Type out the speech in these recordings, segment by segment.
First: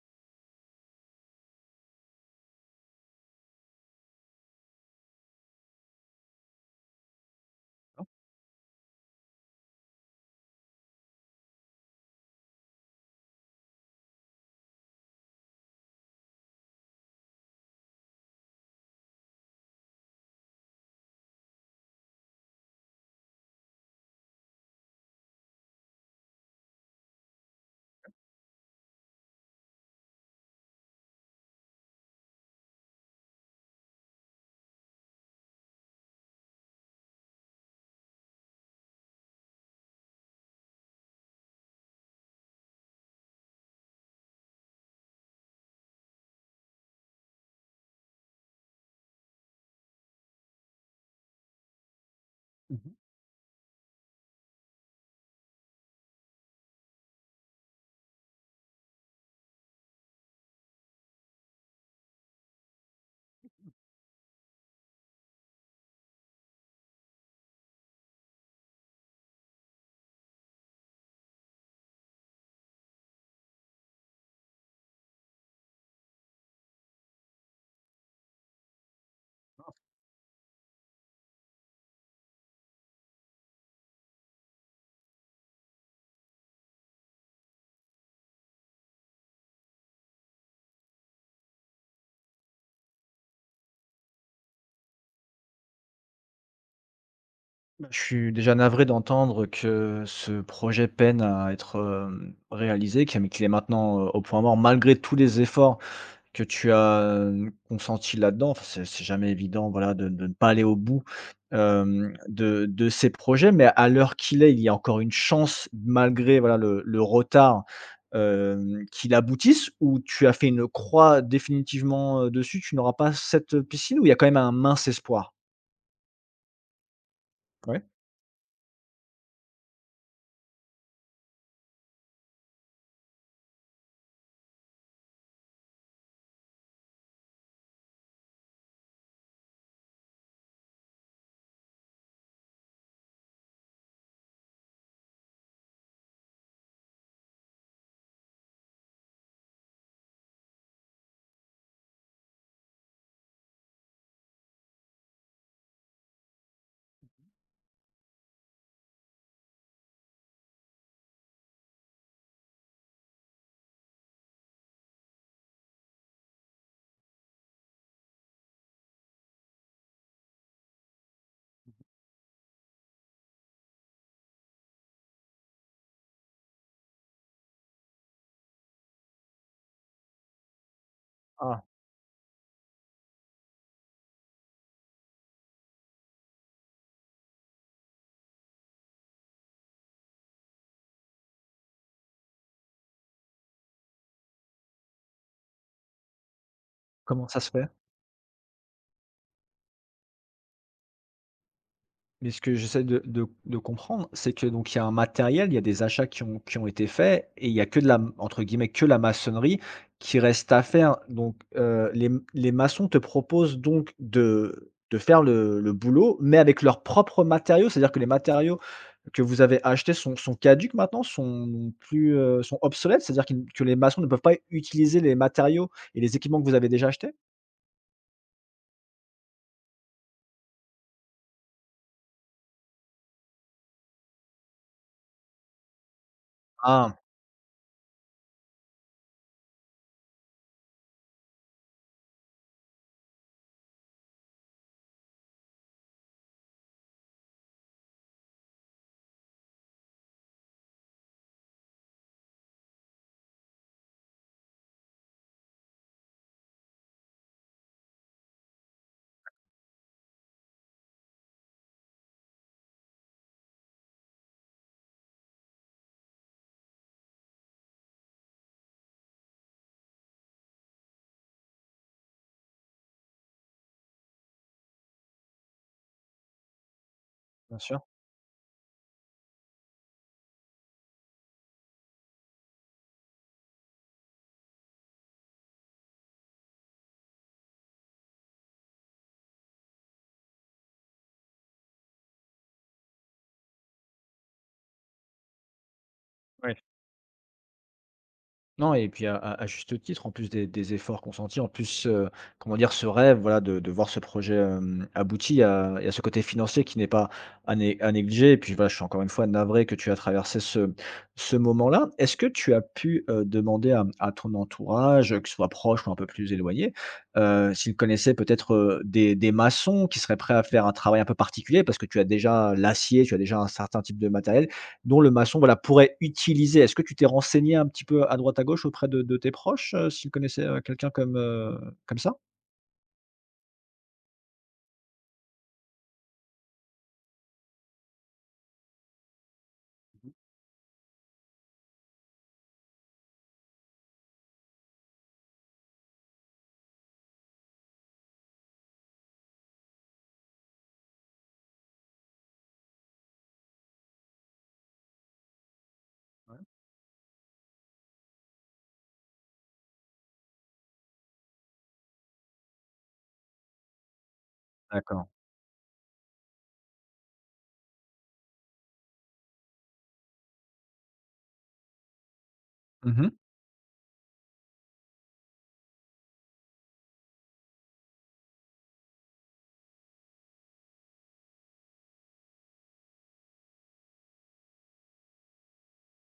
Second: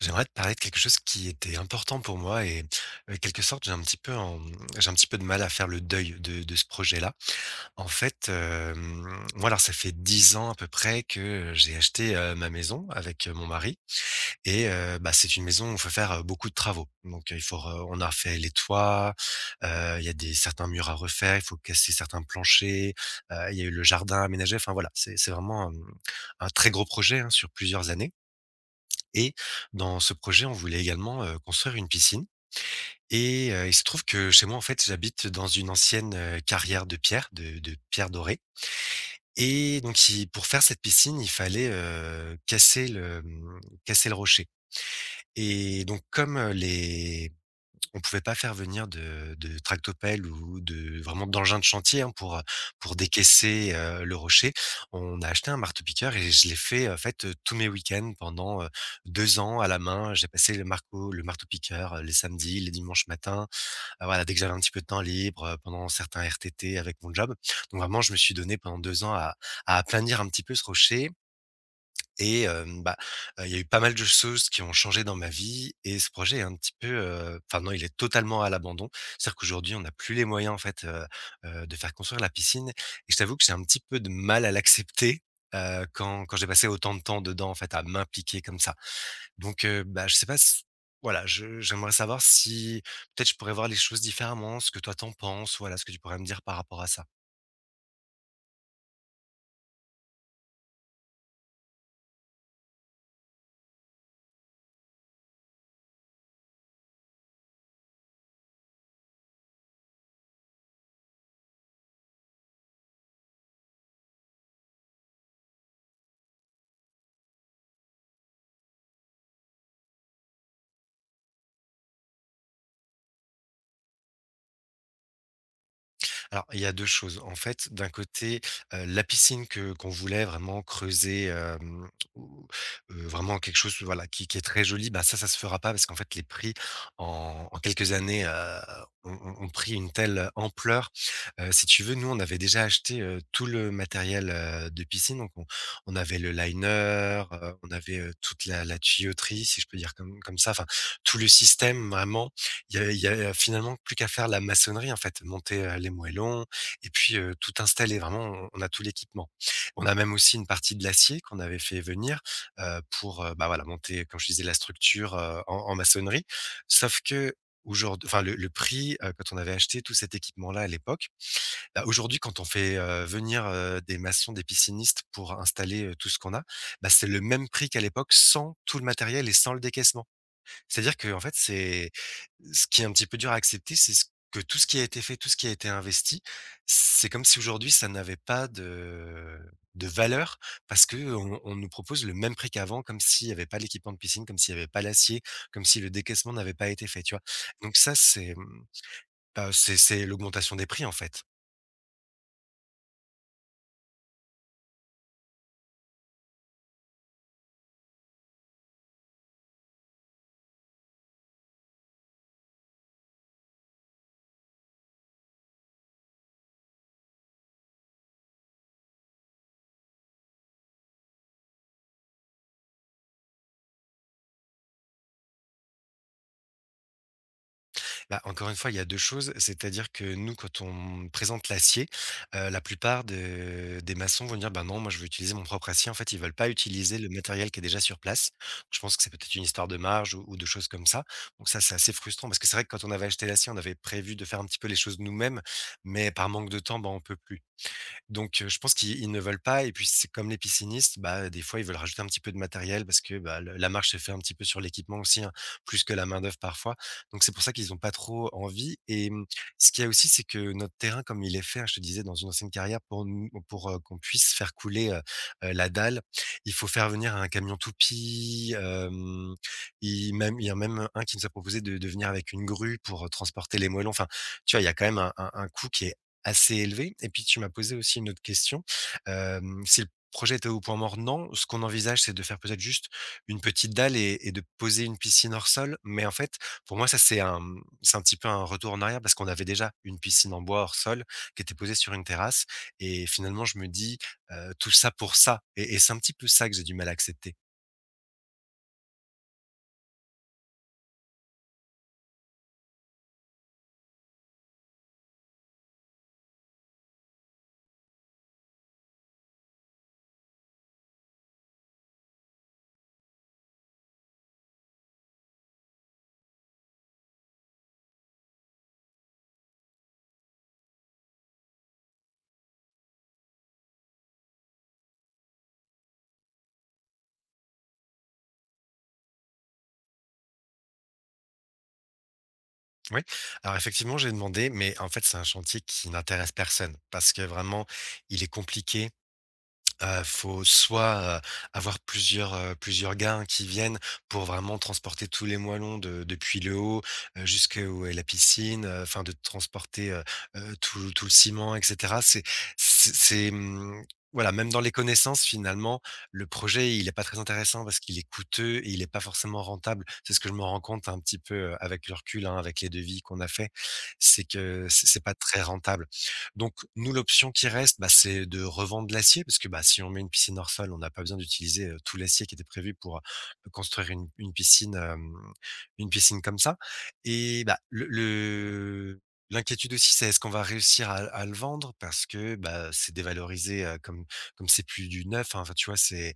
J'aimerais te parler de quelque chose qui était important pour moi et quelque sorte, j'ai un petit peu de mal à faire le deuil de ce projet-là. En fait, moi, alors ça fait 10 ans à peu près que, j'ai acheté, ma maison avec, mon mari et bah, c'est une maison où il faut faire, beaucoup de travaux. Donc, il faut re on a refait les toits, il y a des certains murs à refaire, il faut casser certains planchers, il y a eu le jardin aménagé, enfin voilà, c'est vraiment, un très gros projet, hein, sur plusieurs années et dans ce projet, on voulait également, construire une piscine et il se trouve que chez moi, en fait, j'habite dans une ancienne, carrière de pierre, de pierre dorée et donc il pour faire cette piscine, il fallait, casser le, casser le rocher et donc comme, les on pouvait pas faire venir de tractopelles ou de vraiment d'engins de chantier, hein, Mmh. pour décaisser, le rocher. On a acheté un marteau-piqueur et je l'ai fait, en fait, tous mes week-ends pendant, 2 ans à la main. J'ai passé le marteau-piqueur, les samedis, les dimanches matins. Voilà, dès que j'avais un petit peu de temps libre, pendant certains RTT avec mon job. Donc vraiment, je me suis donné pendant 2 ans à aplanir un petit peu ce rocher et bah, il y a eu pas mal de choses qui ont changé dans ma vie et ce projet est un petit peu, enfin non, il est totalement à l'abandon. C'est-à-dire qu'aujourd'hui, on n'a plus les moyens en fait, de faire construire la piscine et je t'avoue que j'ai un petit peu de mal à l'accepter, quand j'ai passé autant de temps dedans en fait, à m'impliquer comme ça. Donc bah, je sais pas s voilà, je j'aimerais savoir si peut-être je pourrais voir les choses différemment, ce que toi t'en penses, voilà, ce que tu pourrais me dire par rapport à ça? Bah, je suis déjà navré d'entendre que ce projet peine à être, réalisé, qu'il est maintenant, au point mort malgré tous les efforts que tu as, consentis là-dedans. Enfin, c'est jamais évident, voilà, de ne pas aller au bout, hem, de ces projets. Mais à l'heure qu'il est, il y a encore une chance malgré, voilà, le retard, qu'il aboutisse ou tu as fait une croix définitivement, dessus? Tu n'auras pas cette piscine ou il y a quand même un mince espoir? Alors, il y a 2 choses. En fait, Ouais. d'un côté, la piscine que qu'on voulait vraiment creuser, ou, vraiment quelque chose, voilà, qui est très joli, bah, ça se fera pas parce qu'en fait les prix en quelques années, ont pris une telle ampleur. Si tu veux, nous, on avait déjà acheté, tout le matériel, de piscine. Donc on avait le liner, on avait, toute la tuyauterie, si je peux dire comme ça, enfin tout le système vraiment il y a finalement plus qu'à faire la maçonnerie en fait, monter, les moellons et puis, tout installer. Vraiment, on a tout l'équipement. On a même aussi une partie de l'acier qu'on avait fait venir, pour, bah, voilà, monter, comme je disais, la structure, en en maçonnerie. Sauf que aujourd'hui, enfin, le prix, quand on avait acheté tout cet équipement-là à l'époque, bah, aujourd'hui, quand on fait, venir, des maçons, des piscinistes pour installer, tout ce qu'on a, bah, c'est le même prix qu'à l'époque sans tout le matériel et sans le décaissement. C'est-à-dire que en fait, Ah, c'est ce qui est un petit peu dur à accepter, c'est ce que tout ce qui a été fait, tout ce qui a été investi, c'est comme si aujourd'hui ça n'avait pas de valeur parce que on nous propose le même prix qu'avant, comme s'il n'y avait pas l'équipement de piscine, comme s'il n'y avait pas l'acier, comme si le décaissement n'avait pas été fait, tu vois? comment ça se fait? Donc ça, c'est, bah, c'est l'augmentation des prix, en fait. Mais ce que j'essaie de comprendre, c'est que donc il y a un matériel, il y a des achats qui ont été faits et il y a que de la entre guillemets «que la maçonnerie» qui reste à faire. Donc, les maçons te proposent donc de faire le boulot, mais avec leurs propres matériaux? C'est-à-dire que les matériaux que vous avez achetés sont caducs maintenant? Sont plus, sont obsolètes? C'est-à-dire qu'ils que les maçons ne peuvent pas utiliser les matériaux et les équipements que vous avez déjà achetés? Bah, encore une fois, il y a 2 choses, c'est-à-dire que nous, quand on présente l'acier, la plupart de des maçons vont dire: «Bah, non, moi, je veux utiliser mon propre acier». En fait, ils veulent pas Ah, utiliser le matériel qui est déjà sur place. Je pense que c'est peut-être une histoire de marge ou de choses comme ça. Donc ça, c'est assez frustrant parce que c'est vrai que quand on avait acheté l'acier, on avait prévu de faire un petit peu les choses nous-mêmes, mais par manque de temps, bah, on peut plus. Donc, je pense qu'ils ne veulent pas et puis c'est comme les piscinistes, bah, des fois ils veulent rajouter un petit peu de matériel parce que, bah, le la marche se fait un petit peu sur l'équipement aussi, hein, plus que la main-d'œuvre parfois. Donc c'est pour ça qu'ils ont pas trop envie et ce qu'il y a aussi, c'est que notre terrain, comme il est fait, hein, je te disais dans une ancienne carrière pour nous pour, qu'on puisse faire couler, la dalle, il faut faire venir un camion toupie, il y a même un qui nous a proposé de venir avec une grue pour, transporter les moellons. Enfin, tu vois, il y a quand même un coût qui est assez élevé et puis tu m'as bien posé sûr. aussi une autre question, si le projet était au point mort, non. Ce qu'on envisage, c'est de faire peut-être juste une petite dalle et de poser une piscine hors sol, mais en fait, pour moi, ça, c'est un, c'est un petit peu un retour en arrière parce qu'on avait déjà une piscine en bois hors sol qui était posée sur une terrasse et finalement, je me dis, «Tout ça pour ça» et c'est un petit peu ça que Oui. j'ai du mal à accepter. Non et puis à à juste titre, en plus des efforts consentis, en plus, comment dire? Ce rêve, voilà, de voir ce projet, abouti, il y a ce côté financier qui n'est pas à né à négliger et puis voilà, je suis encore une fois navré que tu as traversé ce moment-là. Est-ce que tu as pu, demander à ton entourage, que ce soit proche ou un peu plus éloigné, s'ils connaissaient peut-être, des maçons qui seraient prêts à faire un travail un peu particulier? Parce que tu as déjà l'acier, tu as déjà un certain type de matériel dont le maçon, voilà, pourrait utiliser. Est-ce que tu t'es renseigné un petit peu à droite, à gauche auprès de tes proches, s'ils connaissaient, quelqu'un comme, comme ça? Oui, alors effectivement, j'ai demandé, mais en fait, c'est un chantier qui n'intéresse personne parce que vraiment, il est compliqué. Faut soit, avoir plusieurs, plusieurs gars hein, qui viennent pour vraiment transporter tous les moellons de depuis le haut, jusqu'où est la piscine, enfin de transporter, tout le ciment et cetera. C'est c'est, mmh, voilà, même dans les connaissances finalement, le Ouais, projet il est pas très intéressant parce qu'il est coûteux et il est pas forcément rentable. C'est ce que je me rends compte un petit peu, avec le recul, hein, avec les devis qu'on a fait, c'est que c'est d'accord. pas très rentable. Donc nous, l'option qui reste, bah, c'est de revendre l'acier parce que, bah, si on met une piscine hors sol, on n'a pas besoin d'utiliser, tout l'acier qui était prévu pour, Mmh mh. construire une piscine, une piscine comme ça et bah, le l'inquiétude aussi, c'est est-ce qu'on va réussir à le vendre? Parce que, bah, c'est dévalorisé, comme comme c'est plus du neuf, hein, enfin, tu vois? C'est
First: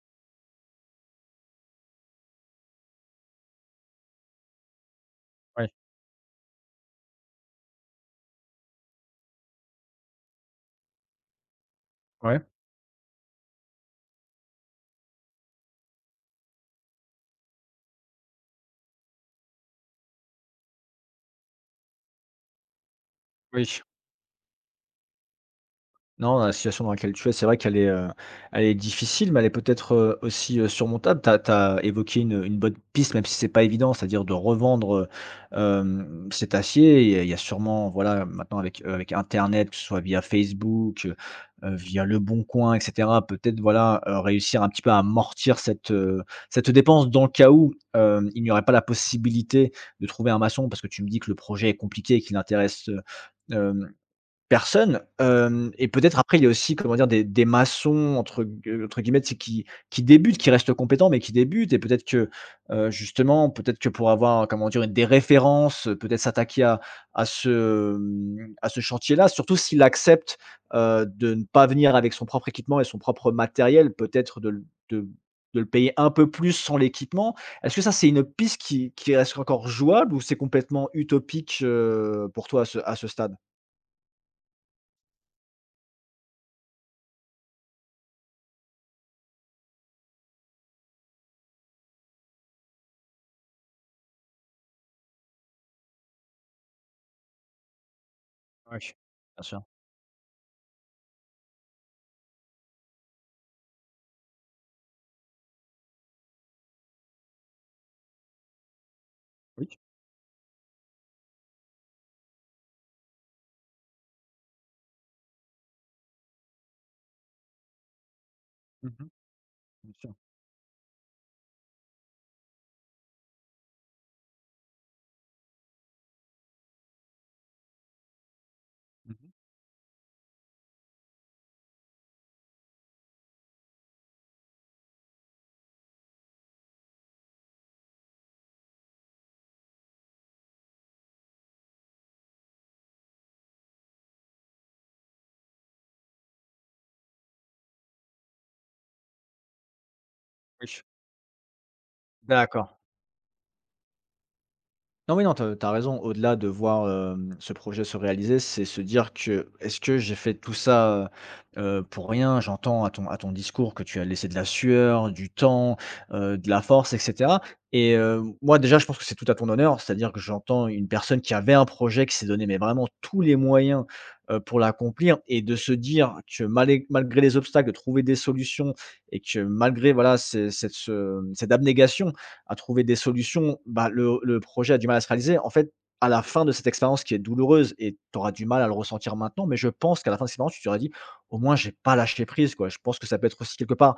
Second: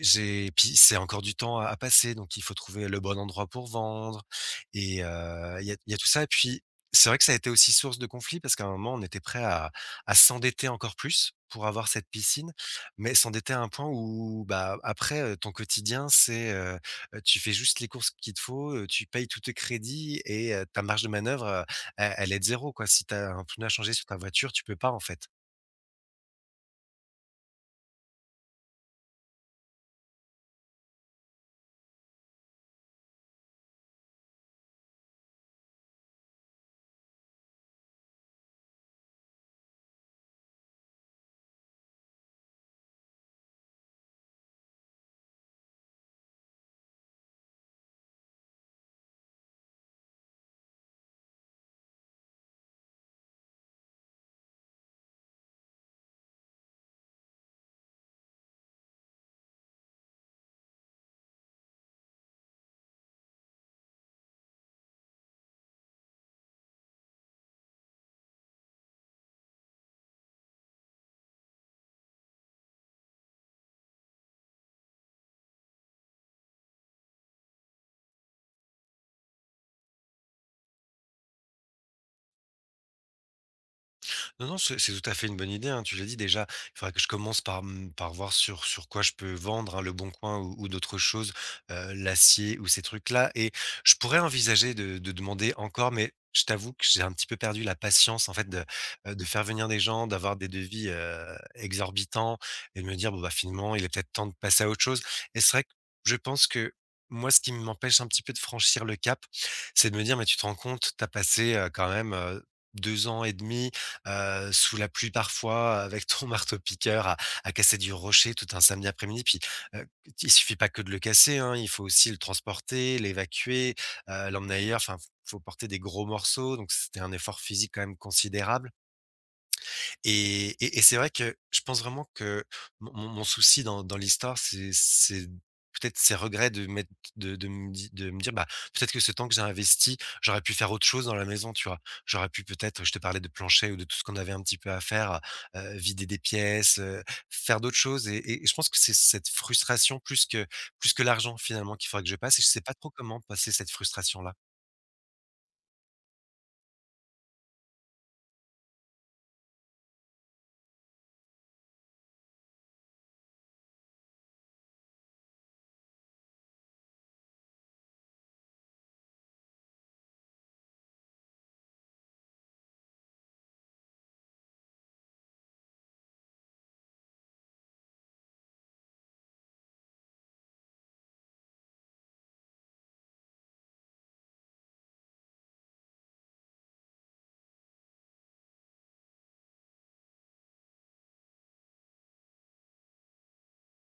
J'ai puis c'est encore du temps à passer, donc il faut trouver le bon endroit pour vendre et il y Ouais, a tout ça et puis c'est vrai que ça a été aussi source de conflit parce qu'à un moment, on était prêt à s'endetter encore plus pour avoir cette ouais, piscine, mais s'endetter à un point où, bah, après, ton quotidien, c'est, tu fais juste les courses qu'il te faut, tu payes tous tes crédits et ta marge de manœuvre, elle est de 0 quoi. Si tu as un pneu à oui. changer sur ta voiture, tu peux pas, en fait. Non, la situation dans laquelle tu es, c'est vrai qu'elle est, elle est difficile, mais elle est peut-être, aussi, surmontable. Tu as évoqué une bonne piste, même si c'est pas évident, c'est-à-dire de revendre, cet acier. Il y a sûrement, voilà, maintenant avec, avec internet, que ce soit via Facebook, via Le Bon Coin, et cetera, peut-être, voilà, réussir un petit peu à amortir cette, cette dépense dans le cas où, il n'y aurait pas la possibilité de trouver un maçon. Parce que tu me dis que le projet est compliqué et qu'il intéresse, personne, hem et peut-être après il y a aussi comment dire? Des maçons entre gue entre guillemets, tu qui débutent, qui restent compétents, mais qui débutent et peut-être que, justement, peut-être que pour avoir comment dire? Des références, peut-être s'attaquer à ce, à ce chantier-là, surtout s'il accepte, de ne pas venir avec son propre équipement et son propre matériel, peut-être de le de le payer un peu plus sans l'équipement. Est-ce que ça, c'est une piste qui reste encore jouable ou c'est complètement utopique, pour toi à ce stade? Non, non, c'est tout à fait une bonne idée, hein, tu l'as dit déjà. Il faudrait que je commence par, par voir sur, sur quoi je peux vendre, hein, Le Bon Coin ou d'autres choses, l'acier ou ces trucs-là. Et je pourrais envisager de demander encore, mais je t'avoue que j'ai un petit peu perdu la patience, en fait, Oui, de faire bien sûr. venir des gens, d'avoir des devis exorbitants et de me dire, bon, bah, finalement, il est peut-être temps de passer à autre chose. Et c'est vrai que je pense que. Moi, ce qui m'empêche un petit peu de franchir le cap, Oui. c'est de me dire, mais tu te rends compte, tu as passé quand même 2 ans et demi sous la pluie parfois, avec ton marteau-piqueur à casser du rocher tout un samedi Mmh. après-midi. Puis, heu, Bien sûr. il suffit pas que de le casser, hein, il faut aussi le transporter, l'évacuer, l'emmener ailleurs. Enfin, faut porter des gros morceaux, donc c'était un effort physique quand même considérable. Mmh. Et c'est vrai que je pense vraiment que mon souci dans l'histoire, c'est peut-être ces regrets de m'être de me di de me dire: «Bah, peut-être que ce temps que j'ai investi, j'aurais pu faire autre chose dans la maison», tu vois? J'aurais pu peut-être Je te parlais de plancher ou de tout ce qu'on avait un petit peu à faire, vider des pièces, faire d'autres choses et je pense que c'est cette frustration Oui. plus que l'argent finalement qu'il faudrait que je passe et je sais D'accord. pas trop comment passer cette frustration-là. Non, oui, non, t'as as raison. Au-delà de voir, ce projet se réaliser, c'est se dire que: «Est-ce que j'ai fait tout ça, pour rien?» J'entends à ton discours que tu as laissé de la sueur, du temps, de la force et cetera et moi, déjà, je pense que c'est tout à ton honneur, c'est-à-dire que j'entends une personne qui avait un projet, qui s'est donné, mais vraiment tous les moyens, pour l'accomplir et de se dire que malé malgré les obstacles, de trouver des solutions et que malgré, voilà, ce cette, cette abnégation à trouver des solutions, bah, le projet a du mal à se réaliser. En fait, à la fin de cette expérience qui est douloureuse et tu auras du mal à le ressentir maintenant, mais je pense qu'à la fin de cette expérience, tu t'aurais dit: «Au moins, j'ai pas lâché prise, quoi». Je pense que ça peut être aussi quelque part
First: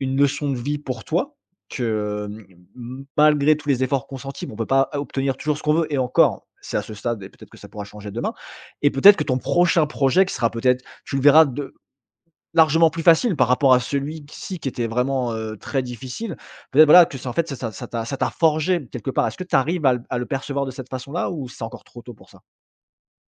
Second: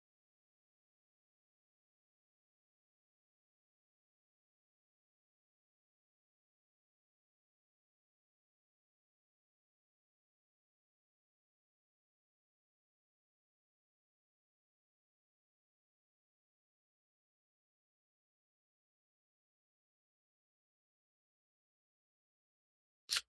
une leçon de vie pour toi que, mmh, malgré tous les efforts consentis, bon, on peut pas obtenir toujours ce qu'on veut et encore, c'est à ce stade et peut-être que ça pourra changer demain et peut-être que ton prochain projet qui sera peut-être tu le verras de largement plus facile par rapport à celui-ci qui était vraiment, très difficile. Peut-être voilà que ça en fait ça t'a forgé quelque part. Est-ce que tu arrives à le percevoir de cette façon-là ou c'est encore trop tôt pour ça?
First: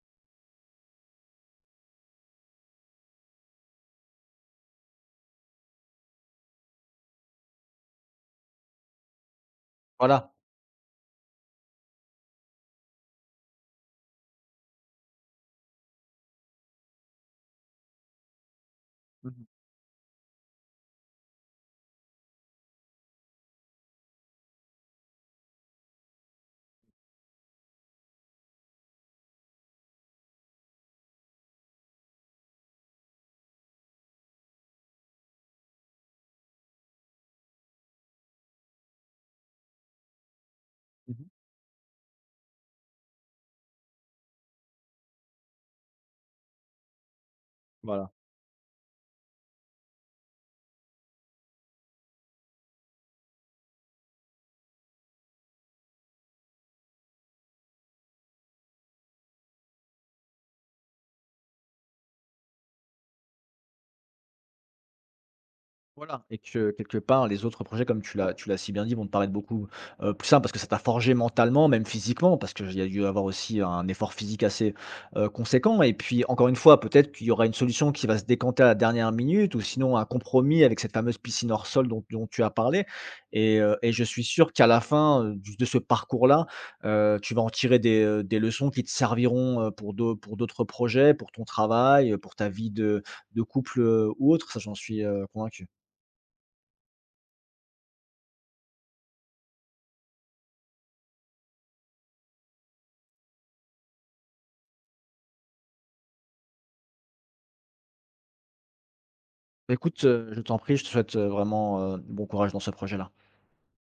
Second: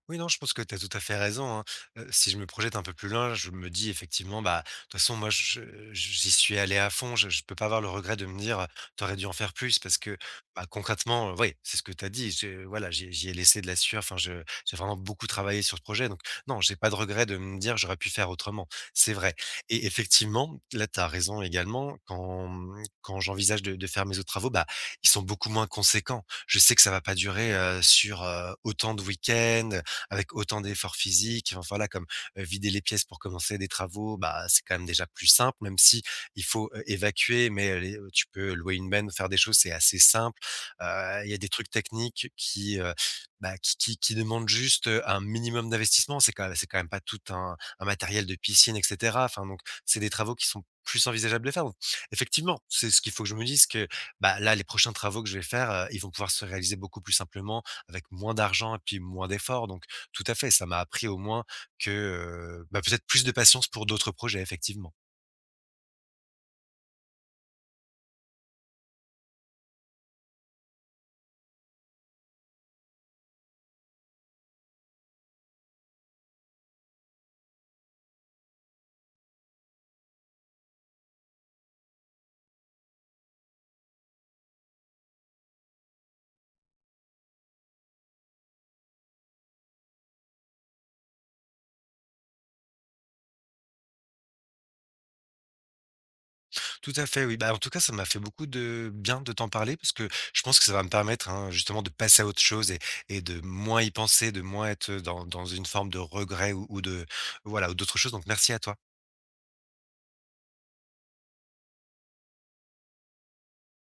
Oui, non, je pense que tu as tout à fait raison, hein. Si je me projette un peu plus loin, je me dis effectivement, bah, de toute façon, moi, je j'y suis allé à fond, je peux pas avoir le regret de me dire, t'aurais dû en faire plus» parce que, Voilà. bah, concrètement, oui, c'est ce que tu as dit, je voilà, j'y ai laissé de la sueur, enfin, je j'ai vraiment beaucoup travaillé sur ce projet donc non, j'ai pas de regret de me dire: «J'aurais pu faire autrement», c'est Mmh vrai mh. et effectivement, là, tu as raison également quand, quand j'envisage de faire mes autres travaux, bah, ils sont beaucoup moins conséquents. Je sais que ça va pas durer, sur, autant de week-ends, avec autant d'efforts physiques, enfin voilà, comme, vider les pièces pour commencer des travaux, bah, c'est quand même déjà plus simple, même si il faut, évacuer, mais allez, tu peux louer une benne, faire des choses, c'est assez simple. Heu, Mmh. il y a des trucs techniques qui, bah, qui demandent juste, un minimum d'investissement. C'est quand même pas tout un Voilà. matériel de piscine et cetera. Enfin donc, c'est des travaux qui sont plus envisageables de faire. Donc effectivement, c'est ce qu'il faut que je me dise que, bah, là, les prochains travaux que je vais faire, ils vont pouvoir se réaliser beaucoup plus simplement avec moins d'argent et puis moins d'efforts. Donc tout à fait, ça m'a appris au moins que, bah, peut-être plus de patience pour d'autres projets effectivement. Voilà et que quelque part les autres projets comme tu l'as si bien dit vont te paraître beaucoup, plus ça parce que ça t'a forgé mentalement, même physiquement parce qu'il y a dû avoir aussi un effort physique assez, conséquent et puis encore une fois, peut-être qu'il y aura une solution qui va se décanter à la dernière minute ou sinon un compromis avec cette fameuse piscine hors sol dont tu as parlé et je suis sûr qu'à la fin, du de ce parcours-là, tu vas en tirer des leçons qui te serviront, pour d'autres projets, pour ton travail, pour ta vie de couple, ou autre, ça j'en suis, convaincu. Tout à fait oui, bah, en tout cas ça m'a fait beaucoup de bien de t'en parler parce que je pense que ça va me permettre, hein, justement de passer à autre chose et de moins y penser, de moins être, dans une forme de regret ou de voilà ou d'autres choses donc merci à toi. Bah, écoute, je t'en prie, je te souhaite, vraiment, bon courage dans ce projet-là.